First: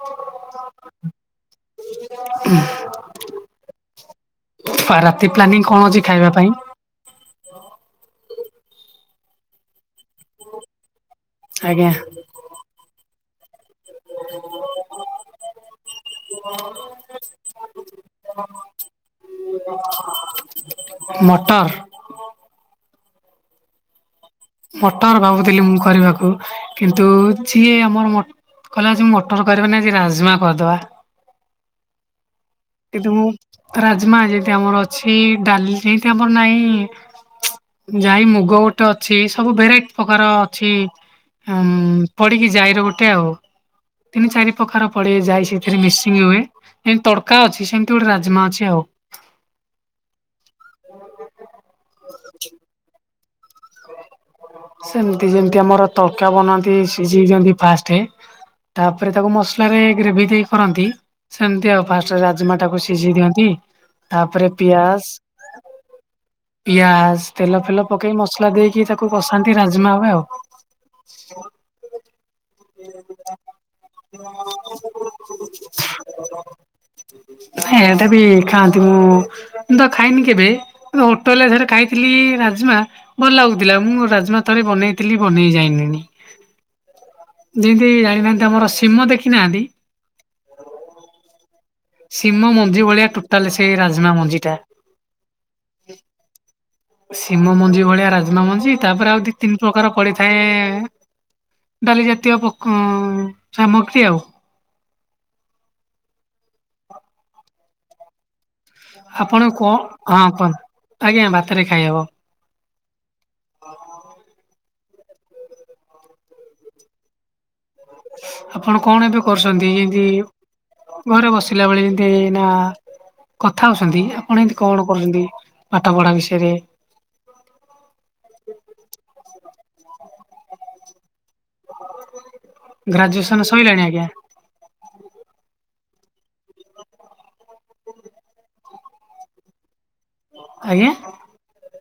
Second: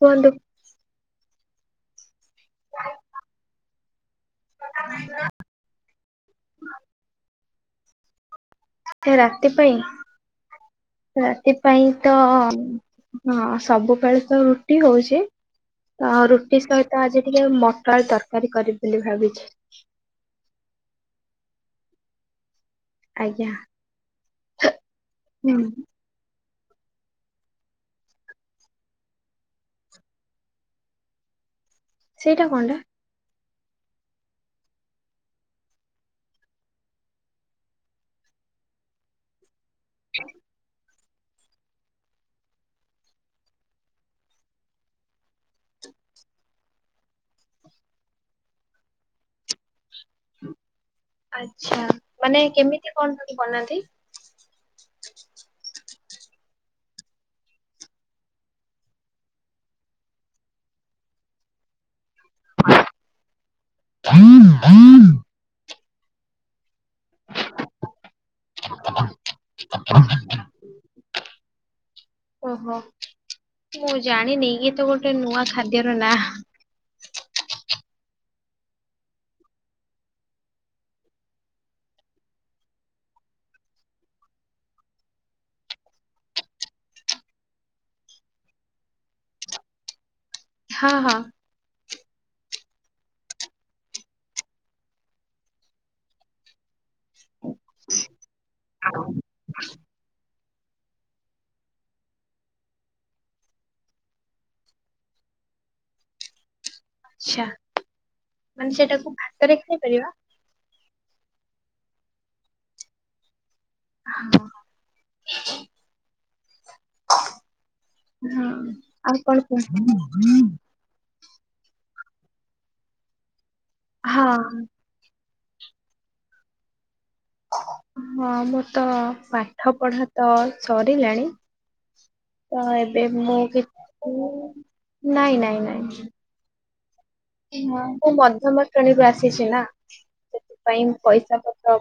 କହନ୍ତୁ? ହୁଁ ରାତି ପ୍ଲାନିଂ କଣ ଅଛି ଖାଇବା ପାଇଁ? ସେ ରାତି ପାଇଁ ରାତି ପାଇଁ ଆଜ୍ଞା ତ ହଁ, ସବୁବେଳେ ତ ରୁଟି ହଉଚି। ତ ରୁଟି ସହିତ ଆଜି ଟିକେ ମଟର ତରକାରୀ କରିବି ବୋଲି ଭାବିଛି। ମଟର୍? ଆଜ୍ଞା। ମଟର୍ ହୁଁ ଭାବୁଥିଲି ମୁଁ କରିବାକୁ କିନ୍ତୁ [unintelligible] ଆମର [inaudible] କହିଲା ଆଜି ମଟର କରିବାନି ଆଜି ରାଜ୍ମା କରିଦବା। ସେଇଟା କଣଟା? କିନ୍ତୁ ମୁଁ ରାଜ୍ମା ଯେନ୍ତି ଆମର ଅଛି ଡାଲି ଯେନ୍ତି ଆମର ନାହିଁ ଜାଇ ମୁଗ ଗୋଟେ ଅଛି, ସବୁ ଭେରାଇଟ୍ ପକାର ଅଛି। ଅମ୍ ପଡିକି ଜାଇର ଗୋଟେ ଆଉ। ତିନି ଚାରି ପକାର ପଡେ ଜାଇ ସେଥିରେ ମିସିଙ୍ଗ ହୁଏ, ଜେନ୍ତି ତଡ୍ କା ଅଛି, ସେମ୍ତି ଗୋଟେ ରାଜ୍ମା ଅଛି ଆଉ। ଆଚ୍ଛା ମାନେ କେମିତି କଣ କରି ବନାନ୍ତି? ସେମ୍ତି ଯେମ୍ତି ଆମର ତଡକା ବନାନ୍ତି ସିଝେଇ ଦିଅନ୍ତି ଫାଷ୍ଟେ ତାପରେ ତାକୁ ମସଲା ରେ ଗ୍ରେଭି ଦେଇ କରନ୍ତି, ସେମ୍ତି ଆଉ ଫାଷ୍ଟରେ ରାଜ୍ ମାଟାକୁ ସିଝେଇ ଦିଅନ୍ତି, ତାପରେ ପିଆଜ୍-ପିଆଜ୍ ତେଲ ଫେଲ ପକେଇ ମସଲା ଦେଇକି ତାକୁ କସାନ୍ତି ରାଜ୍ମା ଭବେ ଆଉ। ଓହୋ ମୁଁ ଜାଣିନି ଇଏ ତ ଗୋଟେ ନୂଆ ଖାଦ୍ୟର ନାଁ ଏ ଏଟାବି ଖାଆନ୍ତି ମୁଁ ମୁଁ ତ ଖାଇନି କେବେ ହୋଟେଲ୍ ରେ ଥରେ ଖାଇଥିଲି ରାଜ୍ମା ଭଲ୍ ଲାଗୁଥିଲା, ମୁଁ ରାଜ୍ମା ଥରେ ବନେଇଥିଲି, ବନେଇ [unintelligible] ଯେନ୍ତି ଜାଣିନାହାନ୍ତି, ଆମର ସିମ ଦେଖିନାହାନ୍ତି? ହଁ-ହଁ। ସିମ ମଞ୍ଜି ଭଳିଆ ଟୁଟାଲେ ସେଇ ରାଜ୍ମା ମଞ୍ଜିଟା। ଶିମ ମଞ୍ଜି ଭଳିଆ ରାଜ୍ମା ମଞ୍ଜି, ତାପରେ ଆଉ ଦି ତିନି ପ୍ରକାର ପଡିଥାଏ ଡାଲି ଜାତୀୟ ପ ସାମଗ୍ରୀ ଆଉ। ଆଚ୍ଛା। ମାନେ ସେଟାକୁ ଆପଣ ଭାତରେ କଣ ଖାଇପାରିବା ହଁ କୁହନ୍ତୁ, ଆଜ୍ଞା ଭାତେରେ ଖାଇହବ। ହଁ ହଁ ଆପଣ ଏବେ ଆଉ କଣ କରୁଛନ୍ତି ଯେମିତି କୁହନ୍ତୁ। ଘରେ ବସିଲା ବେଳେ ଏନ୍ତି ନା କଥା ହଉଚନ୍ତି ଆପଣ ଏନ୍ତି ହଁ କଣ କରୁଚନ୍ତି ପାଠପଢା ବିଷୟରେ? ହଁ ମୁଁ ତ ପାଠପଢା ତ ସରିଲାଣି ତ ଏବେ ମୁଁ ଗ୍ରାଜୁଏସନ ସଇଲାଣି ଆଜ୍ଞା କିଛି ନାଇଁ-ନାଇଁ-ନାଇଁ। ହଁ ମୁଁ ମଧ୍ୟମ ଶ୍ରେଣୀରୁୁ ଆସିଛି ନା, ଆଜ୍ଞା ସେଥିପାଇଁ ପଇସା ପତ୍ର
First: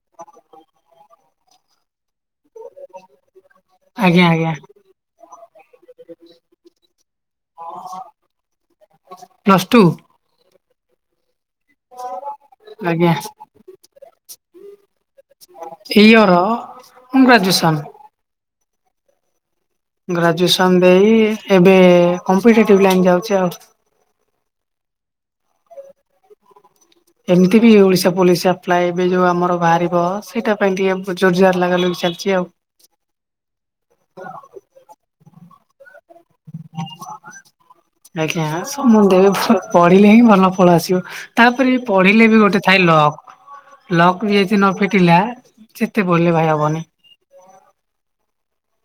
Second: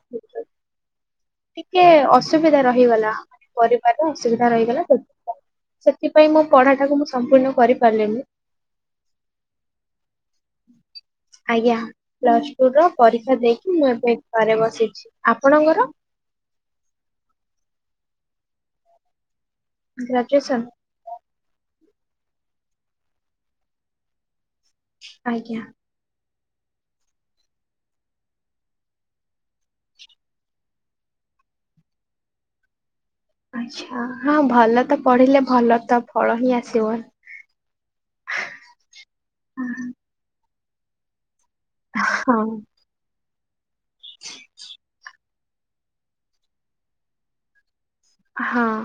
ଟିକେ ଅସୁବିଧା ରହିଗଲା। ପରିବାରରେ ଆଜ୍ଞା ଅସୁବିଧା ଆଜ୍ଞା ରହିଗଲା, ସେଥିପାଇଁ-ସେଥିପାଇଁ ମୋ ପଢାଟାକୁ ମୁଁ ସମ୍ପୂର୍ଣ୍ଣ କରିପାରିଲିିନି। Plus two? ଆଜ୍ଞା, ପ୍ଲସଟୁ ର ଆଜ୍ଞା ପରୀକ୍ଷା ଦେଇକି ମୁଁ ଏବେ ଘରେ ବସିଛି। ଆପଣଙ୍କର ଏଇ ଇଅର ମୁଁ ଗ୍ରାଜୁଏସନ୍। ଗ୍ରାଜୁଏସନ ଗ୍ରାଜୁଏସନ୍ ଦେଇ ଏବେ କମ୍ପେଟିଟିଭ୍ ଲାଇନ୍ ଯାଉଚି ଆଉ। ଆଜ୍ଞା। ଏମ୍ତି ବି ଓଡିଶା ପୋଲିସ୍ ଆପ୍ଲାଏ ଏବେ ଯୋଉ ଆମର ବାହାରିବ ସେଇଟା ପାଇଁ ଟିକେ ଜୋର ଯାର୍ ଲାଗା ଲଗି ଚାଲ୍ଚି ଆଉ। ଆଚ୍ଛା ହଁ ଭଲ ତ ପଢିଲେ ଭଲ ତବ୍ [unintelligible] ଆଜ୍ଞା ସମୁଦେୟେ ଫୁ ପଢିଲେ ହିଁ ଭଲ ଫଳ ଆସିବ ତାପରେ। ପଢିଲେ ବି ହଁ ଗୋଟେ ଥାଏ ଲକ। ଲକ୍ ବି ଏଯି ନ ଫିଟିଲା ଯେତେ ପଢୀଲେ ଭାଇ ହବନି। ହଁ।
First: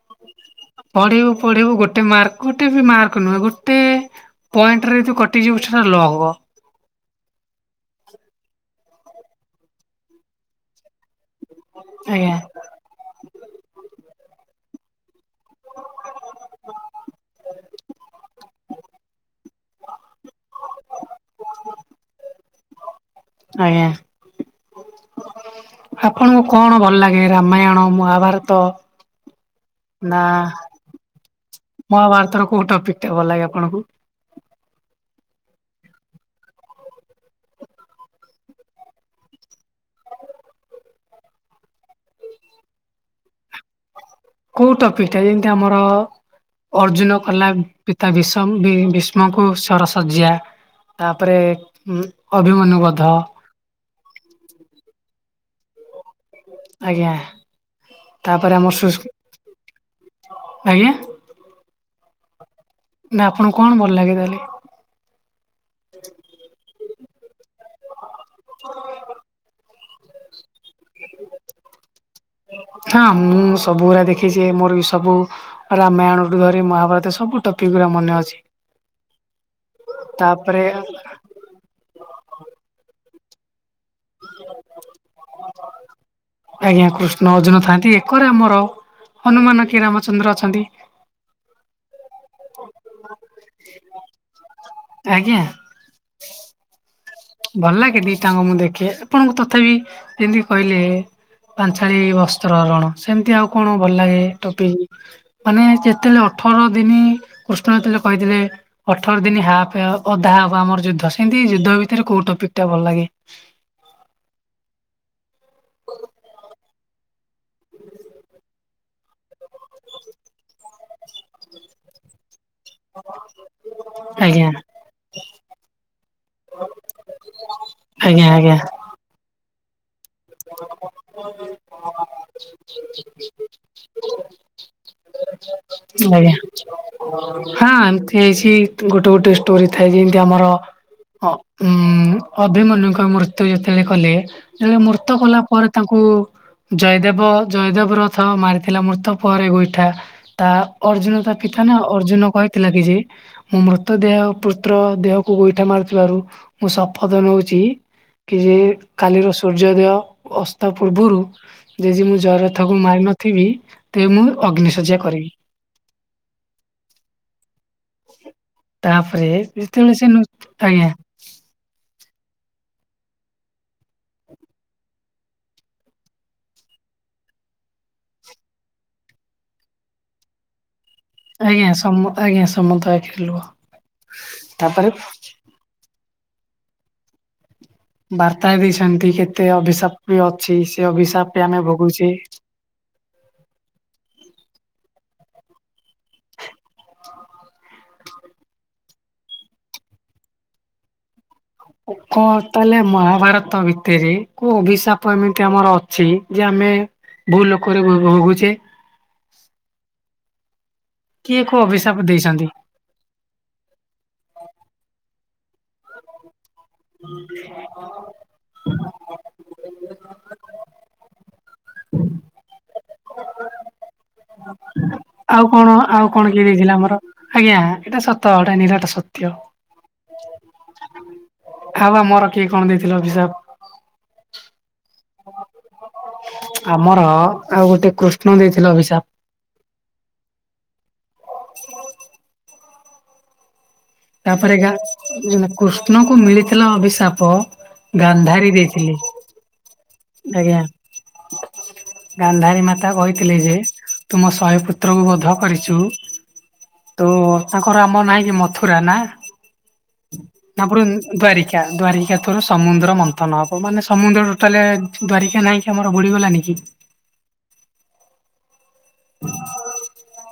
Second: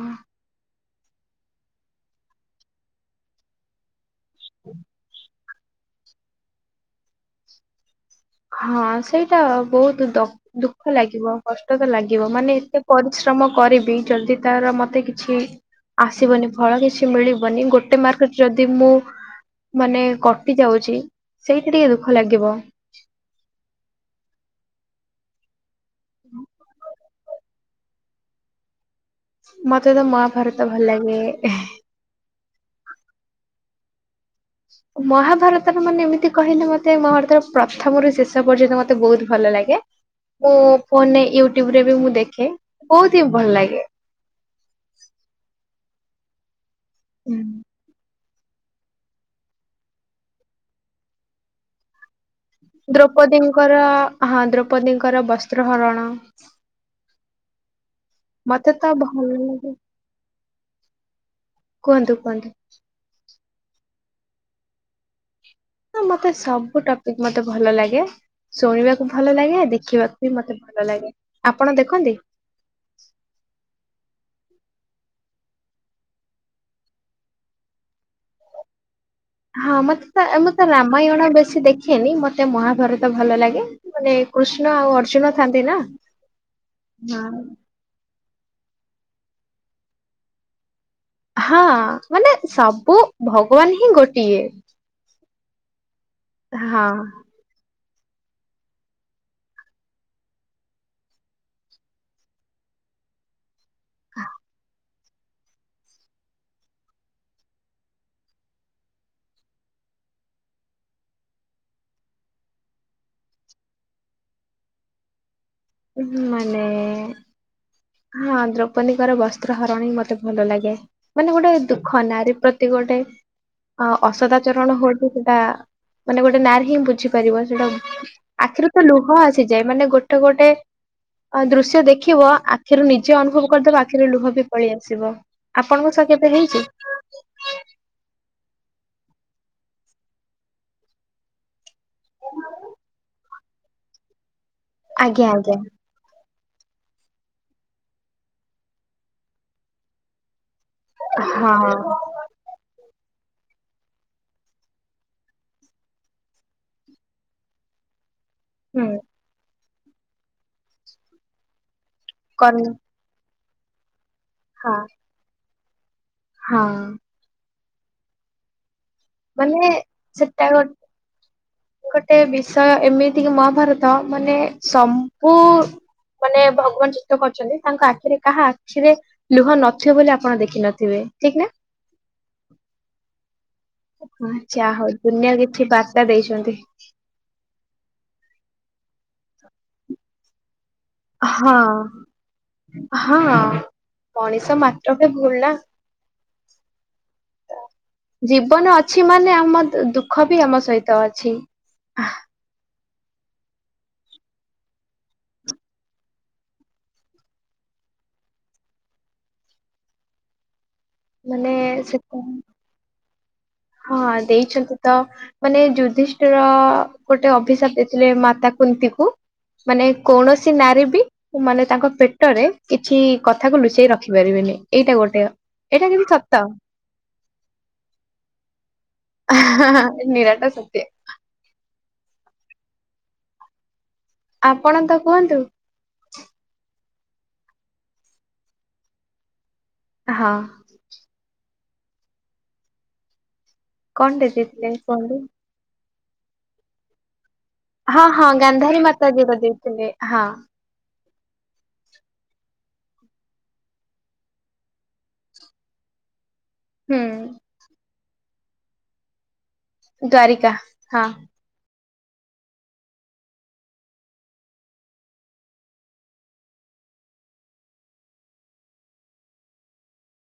ପଢିବୁ ପଢିବୁ ଗୋଟେ ମାର୍କ ଗୋଟେ ବି ମାର୍କ ନୁହେଁ ଗୋଟେ ପଏଣ୍ଟରେ ତୁ କଟିଯିବୁ ସେଟା ଲ ହବ। ହଁ ସେଇଟା ବହୁତ୍ ଦ ଦୁଃଖ ଲାଗିବ କଷ୍ଟ ତ ଲାଗିବ ଆଜ୍ଞା ମାନେ ଏତେ ପରିଶ୍ରମ କରିବି ଜଲ୍ଦି ତାର ମତେ କିଛି ଆସିବନି ଫଳ କିଛି ମିଳିବନି ଗୋଟେ ମାର୍କଟ୍ ଯଦି ମୁଁ ମାନେ କ କଟି ଯାଉଛି ସେଇଠି ଟିକେ ଦୁଃଖ ଲାଗିବ। ଆଜ୍ଞା। ଆପଣଙ୍କୁ କଣ ଭଲ୍ ଲାଗେ ରାମାୟଣ ମହାଭାରତ। ମତେ ତ ନା ମହାଭାରତ ଭଲ୍ ଲାଗେ ଏ ହେଁ। ମହାଭାରତର କୋଉ ଟପିକ୍ ଟା ଭଲ ଲାଗେ ଆପଣଙ୍କୁ? ମହାଭାରତର ମାନେ ଏମିତି କହିଲେ ମତେ ମହାଭାରତର ପ୍ରଥମରୁ ଶେଷ ପର୍ଯ୍ୟନ୍ତ ମତେ ବହୁତ୍ ଭଲ ଲାଗେ। ମୁଁ ଫୋନରେ ୟୁଟ୍ୟୁବ ରେ ବି ମୁଁ ଦେଖେ ବହୁତ୍ ହିଁ ଭଲ ଲାଗେ। କୋଉ ଟପିକ୍ ଟା ଯେମିତି ଆମର ଅର୍ଜୁନ ହୁଁ। କଲା ମ୍ ପିତା ଭିଷମ୍ ଭି ଭୀଷ୍ମଙ୍କୁ ସରସଯ୍ୟା ତାପରେ ଉଁ ଅଭିମନ୍ୟୁ। ବଧ ଦ୍ରୋପତିଙ୍କର ହଁ ଦ୍ରୌପତିଙ୍କର ବସ୍ତ୍ର ହରଣ। ଆଜ୍ଞା ତାପରେ ମତେ ଆମର ତ ସୁଷ୍ଟି ଭଲ ଲାଗେ ଆଜ୍ଞା। କୁହନ୍ତୁ କୁହନ୍ତୁ। ନା ଆପୁଣୁଙ୍କୁ କଣ ଭଲ୍ ଲାଗେ ତାହେଲେ। ହଁ ମତେ ସବୁ ଟପିକ୍ ମତେ ଭଲ ଲାଗେ ଶୁଣିବାକୁ ଭଲ ଲାଗେ ଦେଖିବାକୁ ବି ମତେ ଭଲ ଲାଗେ ଆପଣ ଦେଖନ୍ତି। ହଁ ମୁଁ ସବୁଗୁରା ଦେଖିଛି ମୋର ବି ସବୁ ରାମାୟଣଠୁ ଧରି ମହାଭାରତ ସବୁ ଟକିକ୍ ଗୁରା ମନେ ଅଛି। ହଁ ମତେ ତ ତାପରେ ଏମେତ ରାମାୟଣ ବେଶୀ ଦେଖେନି ମତେ ମହାଭାରତ ଭଲ ଲାଗେ। ମାନେ କୃଷ୍ଣ ଆଉ ଅର୍ଜୁନ ଥାନ୍ତି ନା ନାଇଁ। କରାମର ହନୁମାନ କି ରାମଚନ୍ଦ୍ର ଅଛନ୍ତି। ହଁ ମାନେ ସବୁ ଭଗବାନ୍ ହିଁ ଗୋଟିଏ। ଆଜ୍ଞା। ହଁ। ଭଲ୍ ଲାଗେ ଦିଟାଙ୍କ ମୁଁ ଦେଖେ ଆପଣଙ୍କୁ ତଥାପି ଯେମିତି କହିଇଲେ। ପାଞ୍ଚାଳୀ ବସ୍ତ୍ର ହରଣ ସେମ୍ତି ଆଉ କଣ ଭଲ୍ ଲାଗେ ଟପିକ୍। ମାନେ ଯେତେବେଳେ ଅଠର ଦିନି କୃଷ୍ଣ ଯେତେବେଳେ କହିଥିଲେ। ଅଠର ଦିନ୍ ହାପ୍ ଅଧା ହବ ଆମର ଯୁଦ୍ଧ ସେମିତି ଯୁଦ୍ଧ ଭିତରେ କୋଉ ଟପିକ୍ ଟା ଭଲ୍ ଲାଗେ। ଉଁ ମାନେ। ହଁ ଦ୍ରୌପଦୀଙ୍କର ବସ୍ତ୍ର ହରଣ ହିଁ ମତେ ଭଲ ଲାଗେ ମାନେ ଗୋଟେ ଦୁଃଖ ନାରୀ ପ୍ରତ୍ ପ୍ରତି ଗୋଟେ ଅ ଆଜ୍ଞା ଅସଦାଚରଣ ହୁଏକି ସେଟା ମାନେ ଗୋଟେ ନାରୀ ହିଁ ବୁଝିପାରିବ ସେଇଟା ବୁ ଆଜ୍ଞା ଆଜ୍ଞା ଆଖିରୁ ତ ଲୁହ ଆସିଯାଏ ମାନେ ଗୋଟ ଗୋଟେ ଗୋଟେ ଦୃଶ୍ୟ ଦେଖିବ ଆଖିରୁ ନିଜେ ଅନୁଭବ କରିଦବ ଆଖିରୁ ଲୁହ ବି ପଳେଇ ଆସିବ। ଆପଣଙ୍କ ସହ କେବେ ଆଜ୍ଞା ହେଇଛି? ହଁ ଏମତି ହେଇଛି ଗୋଟେ ଗୋଟେ ଷ୍ଟୋରି ଥାଏ ଯେମିତି ଆମର ଅ ଉଁ ଅଭିମନ୍ୟୁଙ୍କ ମୃତ୍ୟୁ ଯେତେବେଳେ କଲେ ତାଙ୍କ ମୃତ ଆଜ୍ଞା କଲା ଆଜ୍ଞା ପରେ ତାଙ୍କୁ କୁ ଜୟଦେବ ଜୟଦେବ ରଥ ମାରିଥିଲା ମୃତ ପରେ ଗୋଇଠା ତା ଅର୍ଜୁନ ତା ପିତା ହଁ ନା ଅର୍ଜୁନ କହିଥିଲା କି ଯେ ମଁ ମୃତ ଦେହ ପୁତ୍ର ଦେହକୁ ଗୋଇଠା ମାରୁଥିବାରୁ ମୁଁ ଶପଥ ନଉଛି କି ଯେ ହୁଁ କାଲିର ସୂର୍ଯ୍ୟୋଦୟ ଅସ୍ତ ପୂର୍ବରୁ ଯେ ଯ ମୁଁ କର୍ଣ୍ଣ ଜୟରଥକୁଙ୍କୁ ମାରିନଥ ଥିବି ତେବେ ମୁଁ ହଁ ଅଗ୍ନିଶଯ୍ୟା କରିବି। ହଁ। ତାପରେ ମାନେ ଯେତେବେଳେ ସେ ନୁତ୍ ସେଟା ଗୋଟେ ଆଜ୍ଞା। ଗୋଟେ ବିଷୟ ଏମିତି କି ମହାଭାରତ ମାନେ ସବୁ ମାନେ ଭଗବାନ ଚିତତ କରିଛନ୍ତି ତାଙ୍କ ଆଖିରେ କାହା ଆଖିରେ ଲୁହ ନଥିବ ବୋଲି ଆପଣ ଦେଖିନଥିବେ। ଠିକ ନା ଆଜ୍ଞା ସମ ଆଜ୍ଞା ସମସ୍ତ ଙ୍କ ଆଖିରେ ଲୁହ। ଆଛା ହଉ ତାପରେ ଦୁନିଆ କିଛି ବାର୍ତ୍ତା ଦେଇଛନ୍ତି। ବାର୍ତ୍ତା ଦେଇଛନ୍ତି କେତେ ଅଭିଶାପ ବି ଅଛି ସେ ଅଭିଶାପ ବି ହଁ ଆମେ ଭୋଗୁଛେ। ହଁ ମଣିଷ ମାତ୍ରକେ ଭୁଲ ନା। ଜୀବନ ଅଛି ମାନେ ଆମ ଦୁଃଖ ବି ଆମ ସହିତ ଅଛି। କନ୍। ତାହେଲେ ମହାଭାରତ ଭିତରେ କୋଉ ଅଭିଶାପ ଏମିତି ଆମର ଅଛି ଯେ ଆମେ ଭୂ ଲୋକରେ ଭୋ ଭୋଗୁଛେ। କିଏ ମାନେ କଉ ଅଭିଶାପ ସେ ଦେଇଛନ୍ତି? ହଁ ଦେଇଛନ୍ତି ତ ମାନେ ଯୁ ଯୁଦ୍ଧିଷ୍ଟର ଗୋଟେ ଅଭିଶାପ ଦେଇଥିଲେ ମାତା କୁନ୍ତି କୁ। ମାନେ କୌଣସି ନାରୀ ବି ମାନେ ତାଙ୍କ ପେଟରେ କିଛି କଥାକୁ ଲୁଚେଇ ରଖି ପାରିବିନି ଏଇଟା ଗୋଟେ। ଆଉ କଣ ଏଇଟା ଆଉ କିନ୍ତୁ କଣ ସତ କିଏ ଦେଇଛି? ଆମର। ଆଜ୍ଞା ଏଇଟା ସତ କଥା ନିରାଟ ସତ। ନିରାଟ ସତ। ଆ ବା ମୋର କିଏ କଣ ଦେଇଥିଲ ଅଭିଶାପ। ଆପଣ ତ କୁହନ୍ତୁ। ଆମର ଆଉ ଗୋଟେ କୃଷ୍ଣ ଦେଇଥିଲେ ଅଭିିଶାପ। ହଁ। ହୁଁ କଣଟେ ତାପରେ ଗା ଦେଇଥିଲେ କୁହନ୍ତୁ ଯୋଉ କୃଷ୍ଣଙ୍କୁ ମିଳିଥିଲା ଅଭିଶାପ ହଁ ହଁ ଗାନ୍ଧାରୀ ମାତା ଯୀ ବ ଦେଇେଥିଲେ। ଆଜ୍ଞା। ଗାନ୍ଧାରୀ ମାତା କହିଥିଲେ ଯେ ତୁ ମୋ ଶହେ ପୁତ୍ରକୁ ବୋଧ କରିଛୁ। ହୁଁ ତ ତାଙ୍କର ଆମ ନାଇଁ କି ମଥୁରା ନା ଦ୍ଵାରିକା ଆପର ହଁ ଦାରିକ [unintelligible] ଦ୍ଵାରିକା ତୋର ସମୁଦ୍ର ମନ୍ଥନ ହବ ମାନେ ସମୁଦ୍ର ଟୋଟାଲ ଦ୍ୱାରିକା ନହିଁ କି ଆମର ବୁଡିଗଲାଣନି କି। [unintelligible]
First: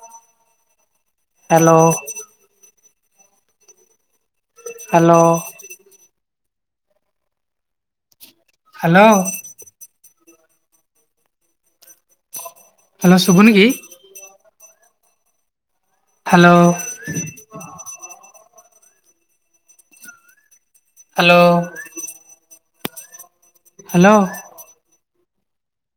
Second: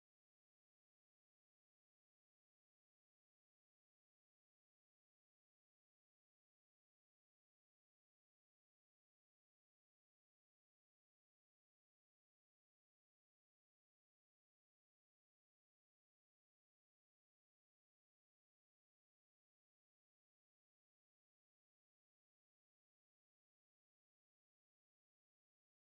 ହ୍ୟାଲୋ। ହ୍ୟାଲୋ। ହ୍ୟାଲୋ। ହ୍ୟାଲୋ ଶୁଭୁନି କି? ହ୍ୟାଲୋ। ହ୍ୟାଲୋ। ହାଲୋ।